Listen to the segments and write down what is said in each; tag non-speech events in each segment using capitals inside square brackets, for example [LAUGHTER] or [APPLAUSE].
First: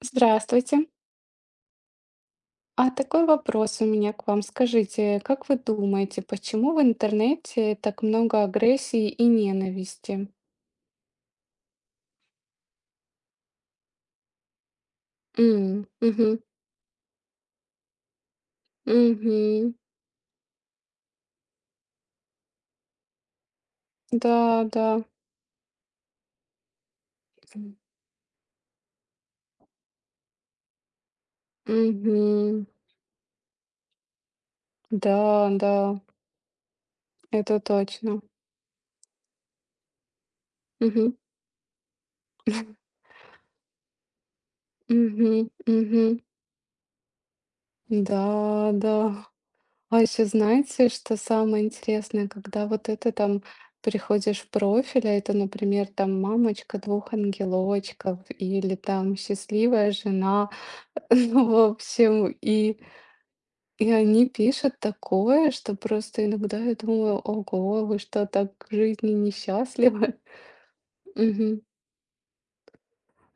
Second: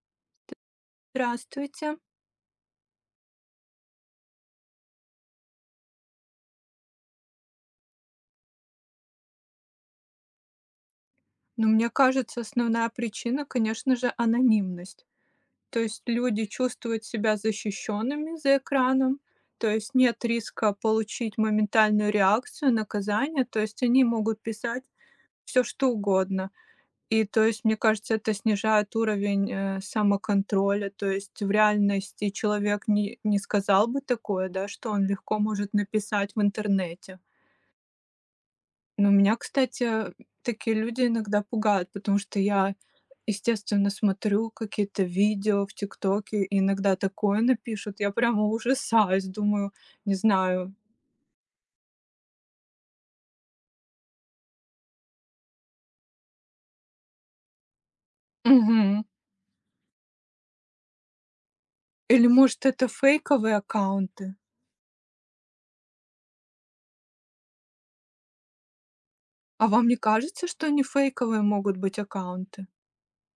Здравствуйте. Здравствуйте. А такой вопрос у меня к вам. Скажите, как вы думаете, почему в интернете так много агрессии и ненависти? Ну, мне кажется, основная причина, конечно же, анонимность. То М, есть мгм, люди чувствуют себя защищенными за экраном, то мгм. есть нет риска получить моментальную реакцию, наказание, то есть они могут Да, писать да. все что угодно. И то есть, мне кажется, это снижает уровень самоконтроля, то есть в реальности Мгм. человек не сказал бы такое, да, что он легко Да, да, может написать в интернете. это точно. Ну, меня, кстати, такие люди Мгм. иногда пугают, потому что я, [LAUGHS] естественно, смотрю какие-то Мгм, видео в мгм. "Тиктоке", и иногда такое напишут, я прямо Да, ужасаюсь, да. думаю, А не еще знаю. знаете, что самое интересное, когда вот это там переходишь в профиль, а это, например, там мамочка двух ангелочков или Мгм. там счастливая жена, [LAUGHS] ну, в Или, общем, может, и, это фейковые и они аккаунты? пишут такое, что просто иногда я думаю: ого, вы что, так к жизни А вам не несчастливы? [LAUGHS] кажется, что они фейковые Мгм. могут быть аккаунты?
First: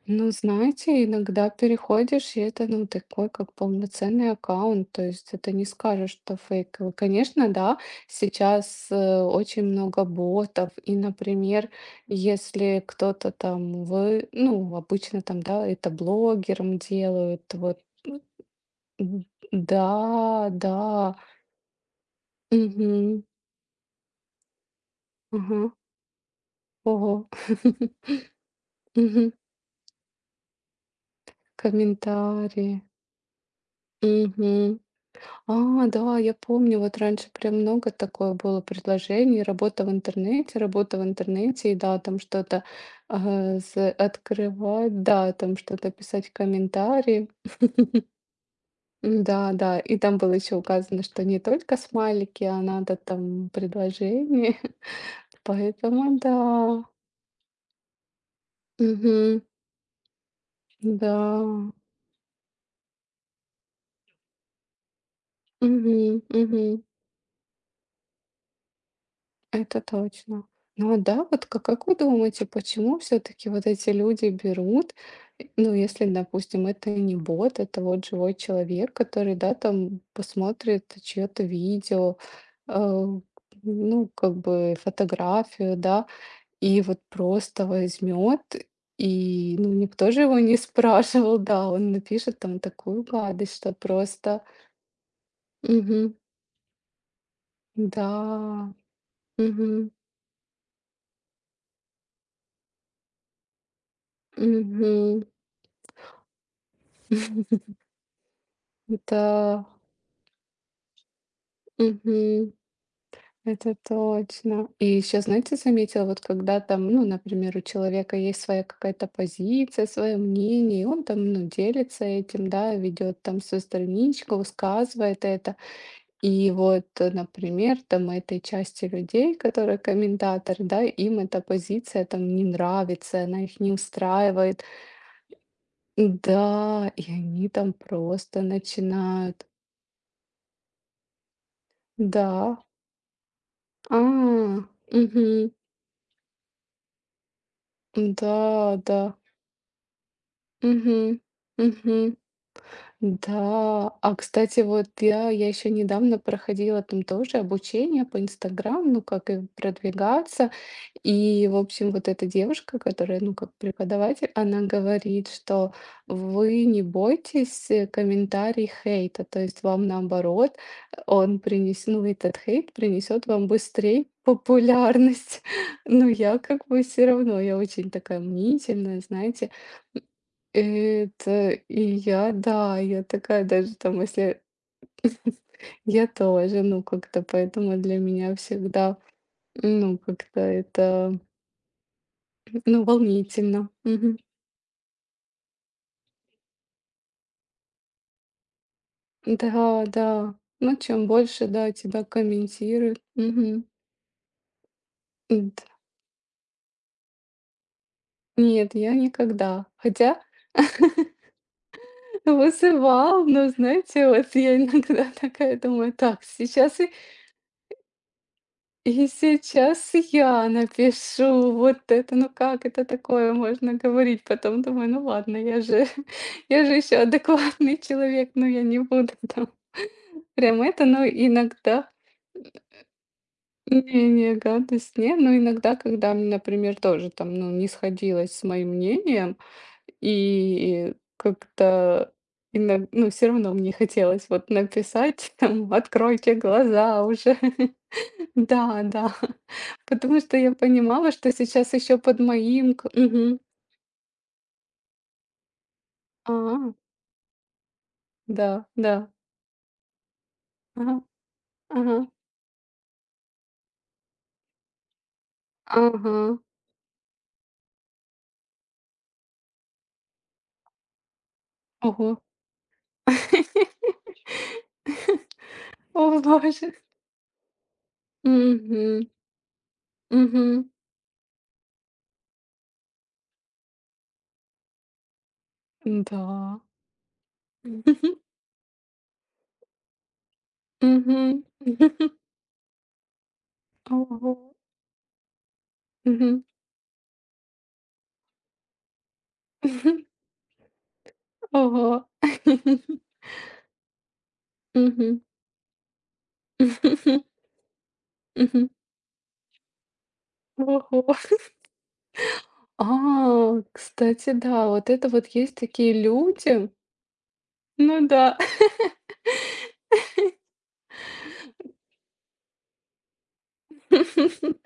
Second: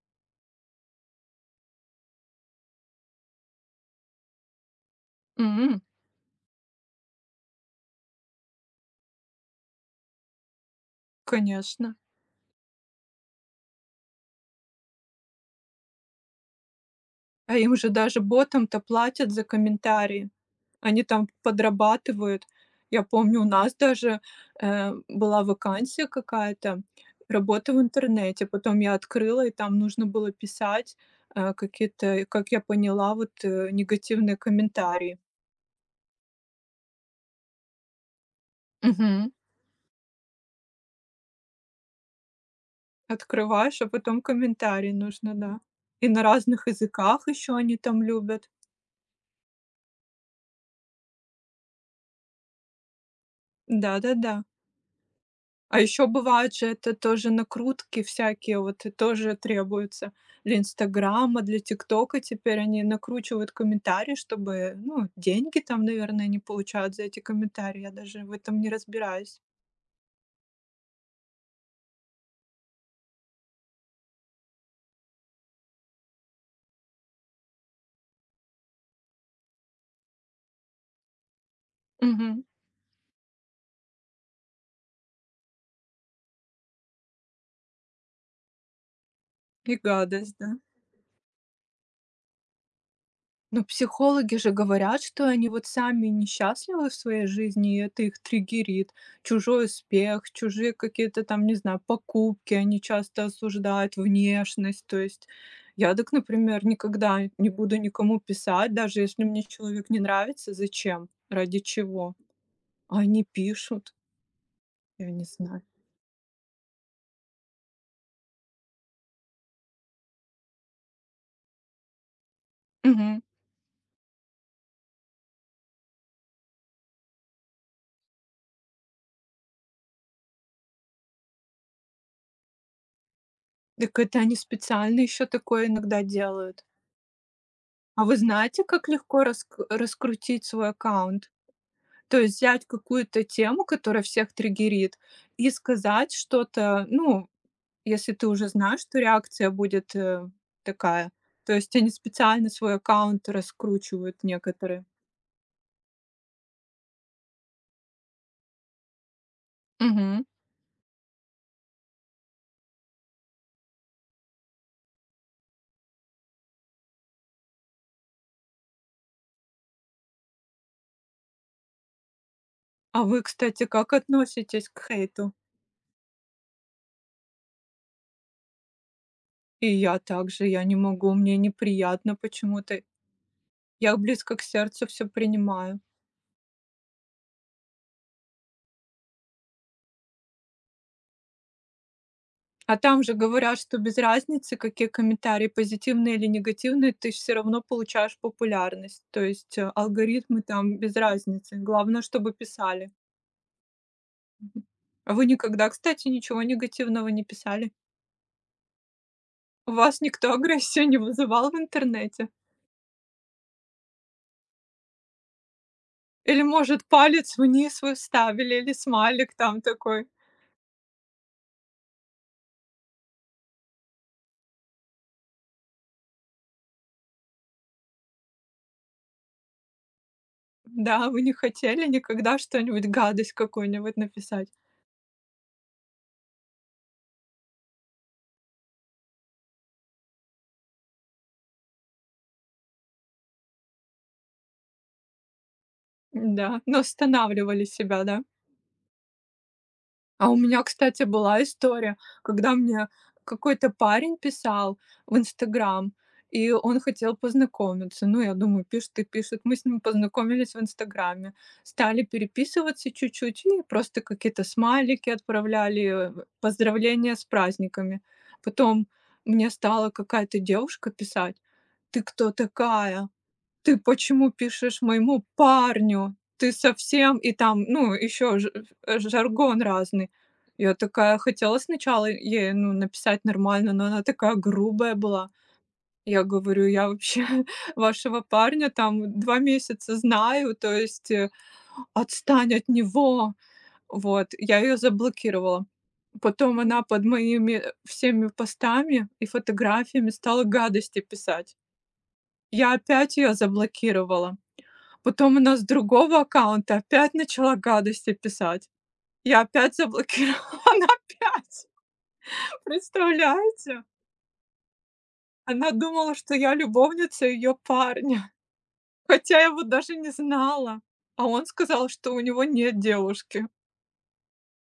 Ну, знаете, иногда переходишь, и это, ну, такой, как полноценный аккаунт, то есть это не М, скажешь, что фейковый. Конечно, да, сейчас очень много ботов, и, например, конечно. если кто-то там, вы, ну, обычно там, да, это блогерам делают, А им вот, же даже м, ботам-то м, платят за комментарии. да, Они да, там подрабатывают. Я угу, помню, у нас даже, была ага, вакансия какая-то, ого. работа в [LAUGHS] интернете. Потом я Мгм. открыла, и там нужно было писать, какие-то, как я Комментарии, поняла, вот, негативные угу. комментарии. А, да, я помню, вот раньше прям много такое было Мгм. предложений. Работа в интернете, и да, там что-то а, Открываешь, а потом комментарии открывать, да, нужно, там да. что-то И на писать в разных языках комментарии. еще они там любят. М. Да, да, и там было еще указано, что не только смайлики, а надо там Да-да-да. предложение. [LAUGHS] А еще Поэтому бывает же да. это тоже накрутки всякие, вот и тоже Мгм. требуются для "Инстаграма", Да. для "Тиктока". Теперь они накручивают комментарии, чтобы, ну, деньги там, Мгм. наверное, они Мгм. получают за эти комментарии. Я даже в этом не разбираюсь. Это точно. Ну а да, вот как вы думаете, почему все-таки вот эти люди берут, ну если, допустим, это не бот, это вот живой человек, который, да, там посмотрит чье-то видео, Мгм. э, ну как бы фотографию, да, и вот просто возьмет, и ну И никто же гадость, его да. не [LAUGHS] спрашивал, да, он напишет там такую гадость, Но что психологи просто. же говорят, что они вот сами Мгм. несчастливы в своей жизни, и это их Да, триггерит. Чужой угу, успех, чужие какие-то там, не знаю, покупки, они часто осуждают внешность. То угу. есть я так, например, никогда не [LAUGHS] буду никому писать, даже если мне Да, человек не нравится, зачем, ради чего. мгм. А они Это пишут, точно. И я еще, не знаете, знаю. заметила, вот когда там, ну, например, у человека есть своя какая-то позиция, свое мнение, и он там, ну, делится этим, да, ведет Мгм. там свою страничку, высказывает это. И вот, например, там этой части людей, которые комментаторы, да, им эта позиция там не нравится, она их не Так это они устраивает. специально еще такое иногда делают. Да, и они там А вы просто знаете, как легко начинают. Раскрутить свой аккаунт? То есть Да. взять какую-то тему, А, которая всех триггерит, и угу. сказать что-то, ну, если Да, ты уже знаешь, что да. реакция будет, такая. Мгм. То есть они Мгм. специально свой аккаунт Да. А, раскручивают кстати, некоторые. вот я еще недавно проходила там тоже обучение по «Инстаграм», ну, как и Мгм. продвигаться. И, в общем, вот эта девушка, которая, ну, как преподаватель, она говорит, что вы не бойтесь, комментарий хейта. То есть вам, наоборот, этот хейт А вы, принесет вам кстати, как быстрей относитесь к хейту? популярность. [LAUGHS] Но я как бы все равно, я очень такая мнительная, знаете. И я также, я не могу, мне Это и неприятно я, да, почему-то. я такая даже Я там, близко к если сердцу все [LAUGHS] принимаю. я тоже, ну, как-то поэтому для меня всегда, ну, как-то это, А ну, там же говорят, волнительно. что без Мгм. разницы, какие комментарии, позитивные или негативные, ты все равно получаешь популярность. То есть Да, да. алгоритмы Ну, там без чем больше, разницы. да, Главное, тебя чтобы писали. комментируют. Мгм. Мгм. А вы Д- никогда, кстати, ничего негативного не писали? Нет, я никогда. У вас Хотя никто [LAUGHS] агрессию не вызывал в интернете? [LAUGHS] вызывал, но знаете, вот я иногда [LAUGHS] такая думаю: так, Или, сейчас может, палец вниз вы вставили, или и смайлик там сейчас такой? я напишу вот это, ну как это такое можно говорить? Потом думаю: ну ладно, я же, [LAUGHS] я же еще адекватный человек, но я не буду там [LAUGHS] прям это, но Да, вы не хотели иногда, никогда что-нибудь, гадость какую-нибудь не, не, написать? гадость, не, но иногда, когда, мне, например, тоже там, ну, не сходилось с моим мнением, и как-то, ну, все равно мне хотелось вот написать, [LAUGHS] там: откройте Да, но глаза уже. останавливали [LAUGHS] себя, да? Да, да. [LAUGHS] Потому А у что я меня, кстати, понимала, что была сейчас история, еще под когда моим к мне Мгм. какой-то парень писал в "Инстаграм", А, и он хотел познакомиться. Ну, я думаю, да, пишет и да. пишет. Мы с ним познакомились в Ага, "Инстаграме", ага, стали переписываться чуть-чуть и просто какие-то смайлики отправляли, ага. Поздравления с праздниками. Потом мне стала какая-то девушка писать: "Ты Ого. кто такая? Ты почему пишешь моему [LAUGHS] парню? О Ты боже. совсем" и там, ну, еще Мгм, жаргон разный. мгм. Я такая хотела сначала ей, ну, написать нормально, но она такая грубая была. Я Да. говорю: "Я вообще [LAUGHS] вашего [LAUGHS] парня там 2 месяца знаю, то есть, Мгм. [LAUGHS] отстань от него". Вот, Ого. я ее заблокировала. Мгм. Потом она под моими всеми постами и фотографиями [LAUGHS] стала гадости писать. Ого. [LAUGHS] Я опять ее заблокировала. Мгм. Потом она с другого аккаунта опять [LAUGHS] начала гадости писать. Мгм. Я опять заблокировала, [LAUGHS] она Ого. [LAUGHS] опять. А, Представляете? кстати, да, вот это вот есть Она такие думала, что я люди. любовница ее Ну парня, да. хотя я его даже не знала. А он сказал, что у него нет девушки. [LAUGHS]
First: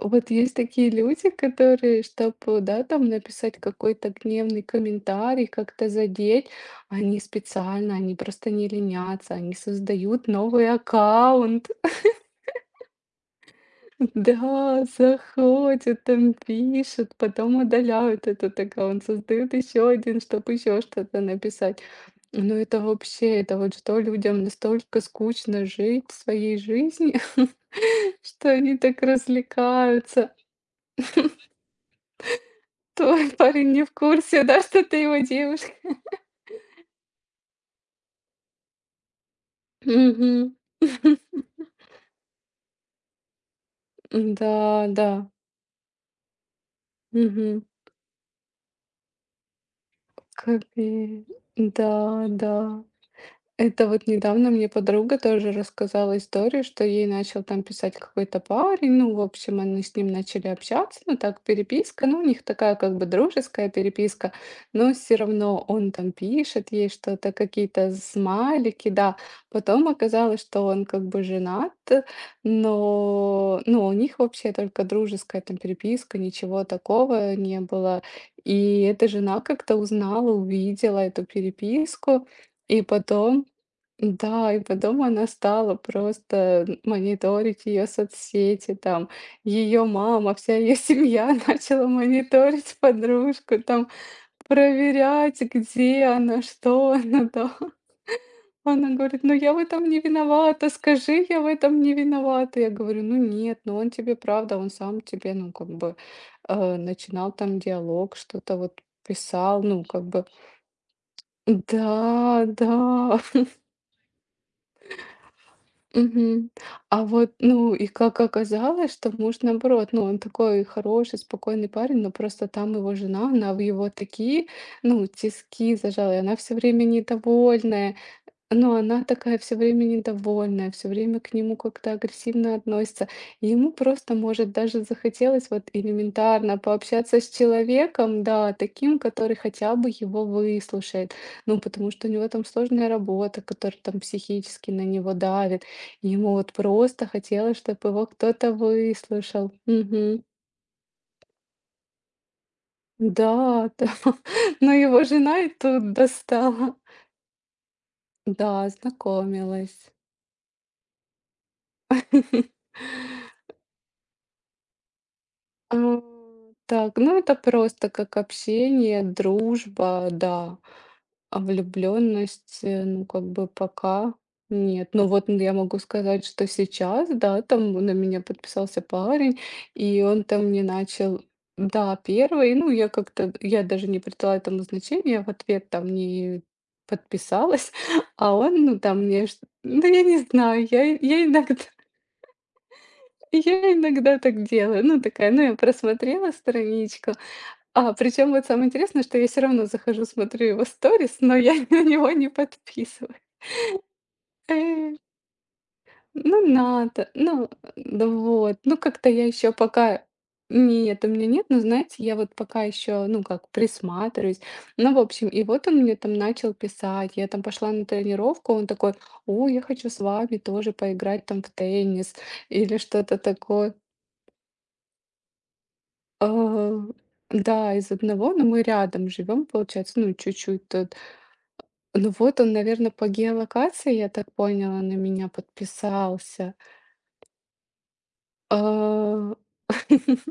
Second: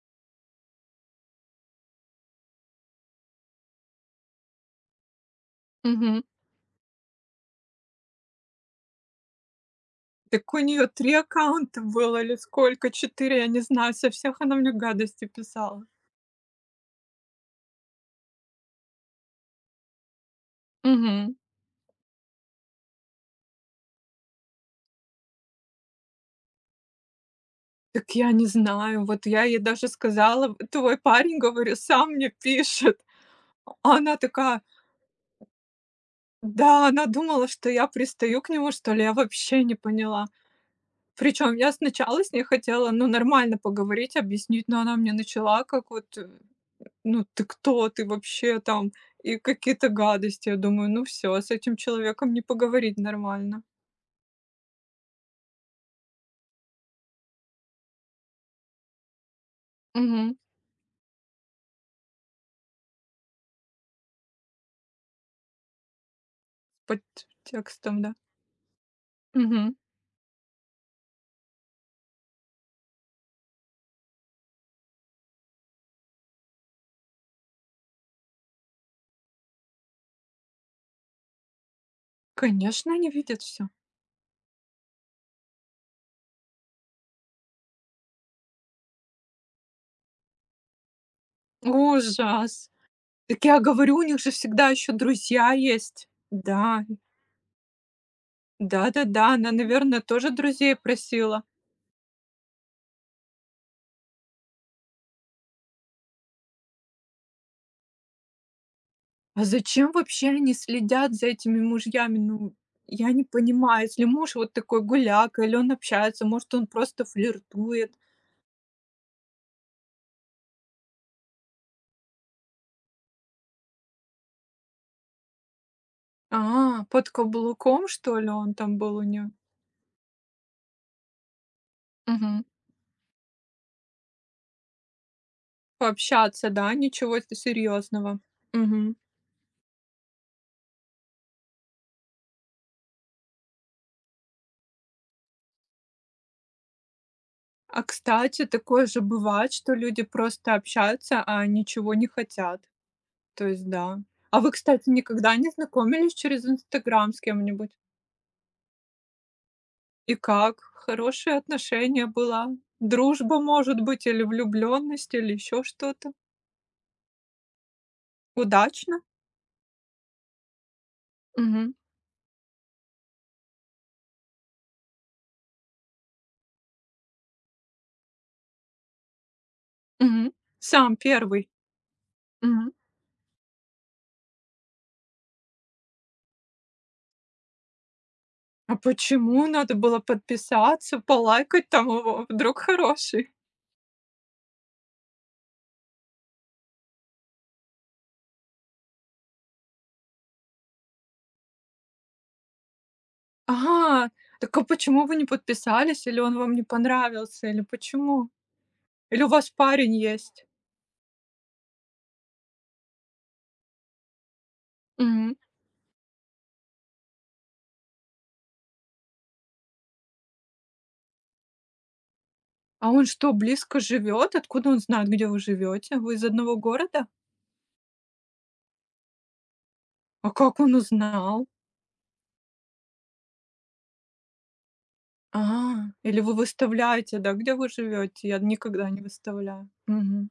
Вот есть такие люди, которые, чтобы, да, там написать какой-то гневный комментарий, как-то Мгм. задеть, они специально, они просто не ленятся, они создают Так у новый нее три аккаунт. аккаунта было или сколько? Четыре, я не знаю. Со всех она мне Да, гадости писала. заходят, там пишут, потом удаляют этот аккаунт, создают еще один, чтобы еще что-то Мгм. написать. Ну это вообще, это вот что людям настолько скучно жить своей жизнью, Так [LAUGHS] я не что они так знаю. Вот я ей даже развлекаются. сказала: "Твой парень, говорю, сам мне пишет". Твой парень не в А она курсе, такая: да, что ты его девушка. да, она думала, что я пристаю к нему, что ли, я вообще не поняла. Мгм. [LAUGHS] Причем я сначала с ней хотела, ну, нормально поговорить, объяснить, но Да, она да. мне начала как вот, ну, ты Мгм. кто, ты вообще там, и какие-то гадости. Я думаю, ну Капец. все, с этим Да, человеком не да. поговорить нормально. Это вот недавно мне подруга тоже рассказала историю, что ей начал там писать какой-то парень, ну, в общем, они с ним Мгм. начали общаться, ну, так, переписка, ну, у них такая как бы дружеская переписка, но все равно он там пишет ей Под что-то, какие-то текстом, да. смайлики, да. Мгм. Потом оказалось, что он как бы женат, но, ну, у них вообще только дружеская там переписка, ничего такого не было. И эта жена как-то узнала, увидела эту переписку, и Конечно, они видят потом все. да, и потом она стала просто мониторить ее соцсети, там, ее мама, вся ее семья [LAUGHS] начала Ужас. мониторить Так я подружку, там, говорю, у них же всегда еще проверять, друзья где есть. она, Да, что она. [LAUGHS] Да. Она говорит: да-да-да, ну она, я в этом наверное, не тоже виновата, друзей скажи, я просила. в этом не виновата. Я говорю: ну нет, ну он тебе, правда, он сам тебе, ну как бы начинал там диалог, что-то вот А писал, ну зачем как бы, вообще они следят за этими мужьями? да, Ну, я да. не понимаю, если муж вот такой гуляка, или он общается, Мгм. может, он просто А вот, ну, и флиртует. как оказалось, что муж, наоборот, ну, он такой хороший, спокойный парень, но просто там его жена, она в его такие, ну, тиски зажала, и она все А, время под каблуком, недовольная. что ли, он Но там был у она нее? такая все время недовольная, все время к нему как-то Мгм. агрессивно относится. И ему просто, может, даже захотелось вот Пообщаться, элементарно да, ничего пообщаться с се серьезного. человеком, да, Мгм. таким, который хотя бы его выслушает. Ну, потому что у него там сложная работа, которая там психически на него давит. И ему вот просто хотелось, А, чтобы его кстати, кто-то такое же бывает, выслушал. что люди Мгм. просто общаются, а ничего не хотят. То есть Да, [LAUGHS] да. да. А вы, Но кстати, его никогда жена не и тут знакомились через достала. "Инстаграм" с кем-нибудь? Да, знакомилась. И как? Хорошие отношения была? [LAUGHS] Дружба, может быть, или влюблённость, или ещё А, что-то? так, ну это просто как Удачно? общение, дружба, да. А Мгм, влюбленность, ну как бы пока нет. Но вот я могу сказать, что сейчас, да, там на меня подписался парень, и он мгм. там мне Сам начал, первый? да, первый, ну Мгм. я как-то, я даже не придала этому значения, я в ответ там не подписалась. [LAUGHS] А он, А ну там мне, почему надо ну было я не знаю, я, подписаться, я иногда. полайкать там [LAUGHS] его? Вдруг хороший? Я иногда так делаю. Ну, такая, ну, я просмотрела страничку, а, причем вот самое интересное, что я все равно захожу, смотрю его сторис, но я [LAUGHS] на него не подписываюсь. А, так а Э, почему вы не подписались? Или он ну вам не надо, понравился? ну, Или да почему? вот. Ну как-то Или я у вас еще парень пока есть? нет, у меня нет, но знаете, я вот пока еще, ну как, присматриваюсь. Ну, в общем, Мгм. и вот он мне там начал писать, я там пошла на тренировку, он такой: «О, я хочу с вами тоже поиграть там в теннис» или А он что-то что, такое. близко живёт? Откуда он знает, где вы живёте? Вы из А, одного города? да, из одного, но мы рядом живем, получается, ну А как чуть-чуть, он э, узнал? Ну вот он, наверное, по геолокации, я так поняла, на меня А, или вы подписался. выставляете, да, где вы живете? Я никогда не А, выставляю. [LAUGHS] Мгм.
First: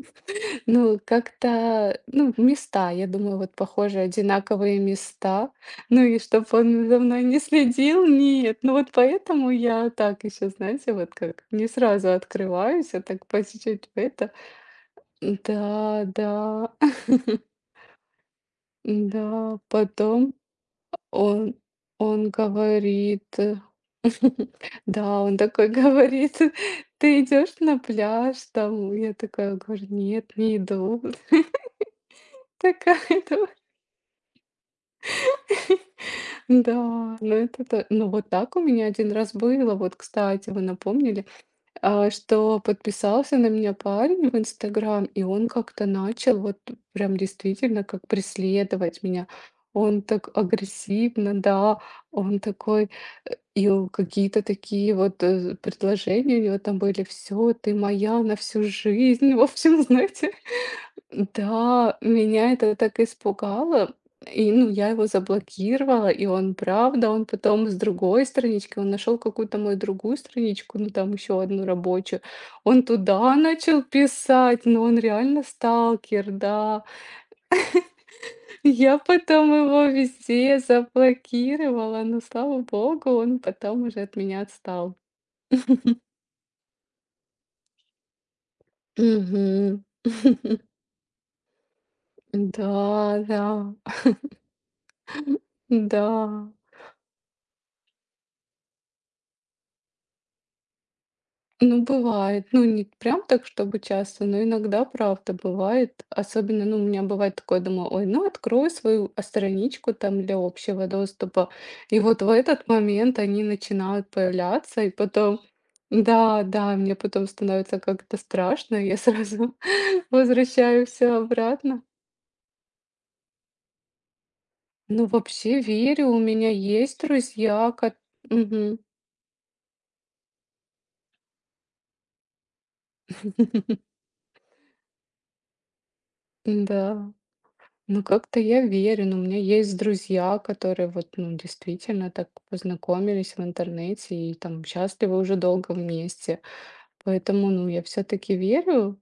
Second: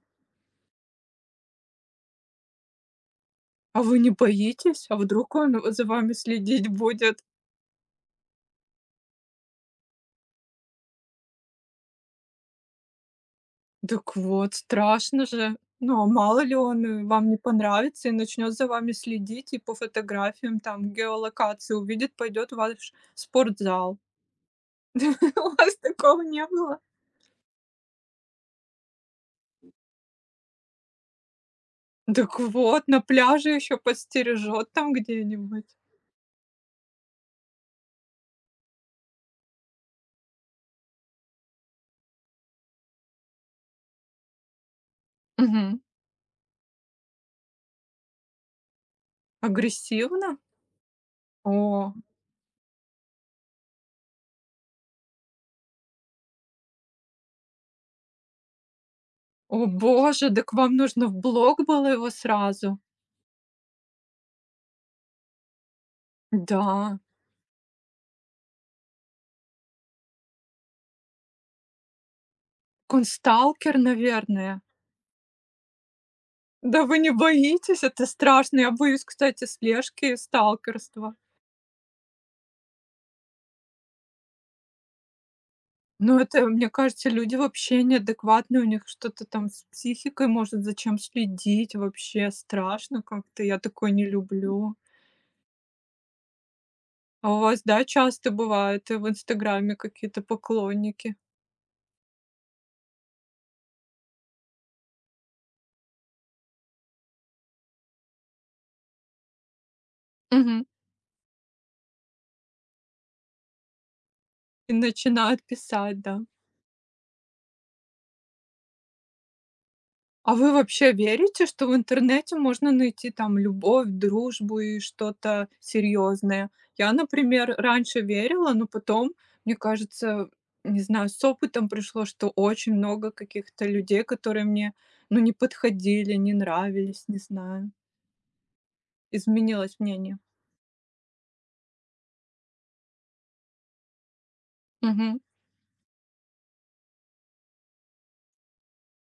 ну, как-то, ну, места, я думаю, вот, А вы похоже, не одинаковые боитесь? А вдруг места. он за Ну вами и чтобы следить он за мной будет? не следил, нет. Ну вот поэтому я так еще, знаете, вот как не сразу открываюсь, а так по чуть-чуть Так это. вот, страшно же. Ну, Да, а мало ли да, он вам не [LAUGHS] понравится и начнет за вами следить, и да. по Потом фотографиям там он геолокации увидит, он пойдет в ваш говорит спортзал. да, он [LAUGHS] У такой [LAUGHS] вас такого говорит: не было? «Ты идешь на пляж?» Там я такая говорю: «Нет, не иду». [LAUGHS] Так вот, на Такая там. пляже еще подстережет там где-нибудь. Да, ну это та ну вот так у меня один раз было. Вот, кстати, вы напомнили. А, что подписался на меня парень в «Инстаграм», и он Мгм. как-то начал вот прям действительно как преследовать меня. Он так Агрессивно? агрессивно, да, О, он такой, и о какие-то такие вот, предложения у него там были: «Все, ты моя на всю жизнь». [LAUGHS] В О общем, боже, знаете. так вам нужно в блог было Да, его меня это сразу? так испугало. И, ну, я его заблокировала, и он, Да. правда, он потом с другой странички, он нашел какую-то мою другую страничку, ну, там еще одну рабочую, он Так он туда сталкер, начал наверное. писать, но он реально сталкер, да. Да вы не боитесь? Это страшно. Я Я боюсь, кстати, потом его слежки и везде сталкерства. заблокировала, но, слава богу, он потом уже от меня отстал. [LAUGHS] Но это, мне кажется, люди вообще неадекватные, у них что-то там с Мгм. психикой, может, [LAUGHS] зачем следить, вообще страшно Да, как-то, да, я такое не люблю. [LAUGHS] да. А у вас, да, часто бывает, в "Инстаграме" какие-то поклонники? Ну, бывает. Ну, не прям так, чтобы часто, но иногда, правда, бывает. Особенно, ну, у меня бывает такое, думаю: ой, ну, открою свою страничку там для Мгм. общего доступа. И вот в этот момент они начинают И появляться, и потом, начинают писать, да? да, да, мне потом становится как-то страшно, и я сразу [LAUGHS] А вы возвращаю вообще все верите, что в обратно. интернете можно найти там любовь, дружбу и Ну, что-то вообще верю, у серьезное? меня Я, есть например, друзья, раньше верила, но Мгм. потом, мне кажется, не знаю, с опытом пришло, что очень много каких-то [LAUGHS] людей, которые мне, ну, не подходили, не нравились, Да. не знаю. Ну, как-то я верю, но у меня есть Изменилось мнение. друзья, которые вот, ну, действительно так познакомились в интернете и там счастливы Мгм. уже долго вместе. Поэтому, ну, я все-таки верю,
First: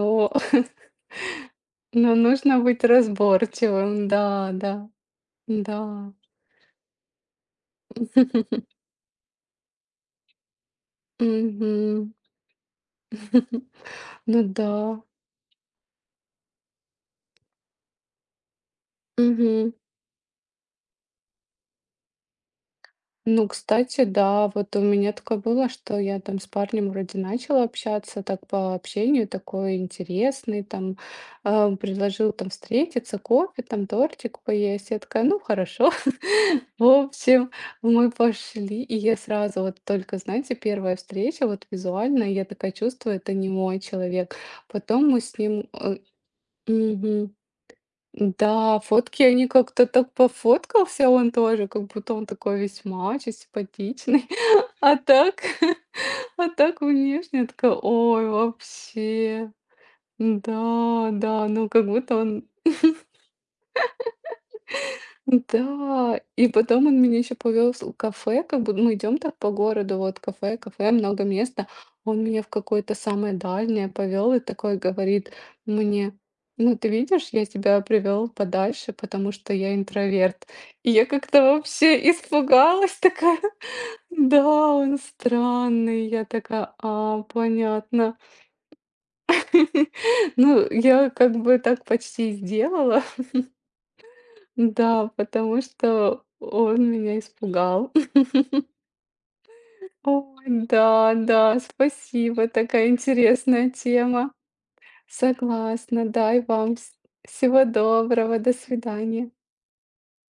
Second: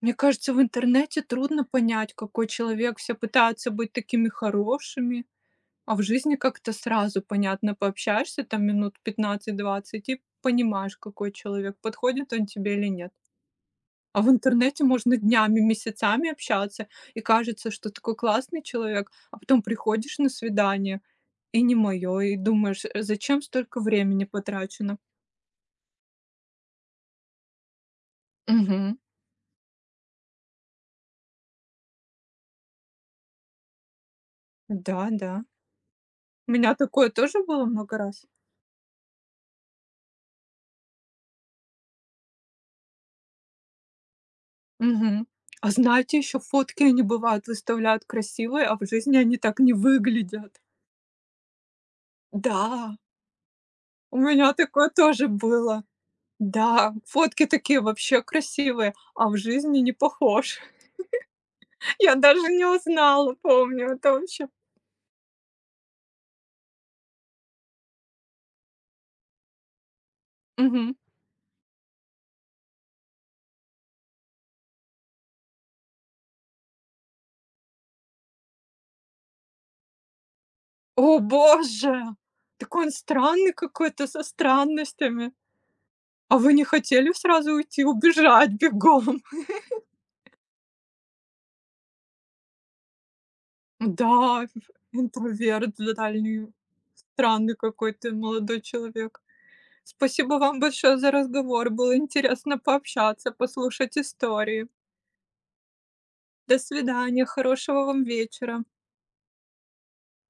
Мне кажется, в [LAUGHS] интернете трудно понять, но какой нужно быть человек. Все пытаются быть разборчивым. такими Да, да, хорошими. А в да. жизни как-то сразу понятно, пообщаешься там [LAUGHS] минут пятнадцать-двадцать и понимаешь, какой Мгм. человек, подходит он тебе или нет. [LAUGHS] А в Ну интернете да. можно днями, месяцами общаться, и кажется, что такой классный человек, а потом Мгм. приходишь на свидание, и не мое, и думаешь, зачем Ну, столько кстати, времени да, вот у потрачено. меня такое было, что я там с парнем вроде начала общаться, так по Мгм. общению такой интересный, там предложил там встретиться, кофе, там тортик поесть. Да, Я такая: да. ну хорошо. У [LAUGHS] меня В такое тоже общем, было много мы раз. пошли, и я сразу вот только, знаете, первая встреча, вот визуально, я такая чувствую, это не мой человек. Потом мы Мгм. с ним... А э, знаете, еще фотки они Мгм. бывают выставляют красивые, а Да, в жизни фотки, они они так не как-то так выглядят. пофоткался он тоже, как будто он такой весь Да. мачо, У симпатичный. меня [LAUGHS] такое А тоже так, было. [LAUGHS] а так Да, внешне фотки такая, такие вообще ой, красивые, а в вообще. жизни не похож. Да, да, ну как [LAUGHS] Я будто даже он. не узнала, помню, это вообще. Да, и потом он меня еще повез в кафе, как будто мы идем так по городу, вот кафе, кафе, Мгм. много места. Он меня в какое-то самое дальнее повел и такой говорит мне: ну ты видишь, я тебя привел подальше, потому что я интроверт. И я О как-то боже! вообще Такой он испугалась такая. странный какой-то, [LAUGHS] со Да, он странностями. странный, я А вы не такая, хотели а, сразу уйти, понятно. убежать бегом? [LAUGHS] [LAUGHS] Ну, я как бы так почти и сделала, Да, да, потому интроверт что дальний, он меня странный испугал. какой-то молодой человек. [LAUGHS] Спасибо вам Ой, большое за да, да, разговор. Было спасибо, интересно такая пообщаться, интересная послушать тема. истории. Согласна. Дай До вам вс- свидания, всего хорошего вам доброго, до вечера. свидания.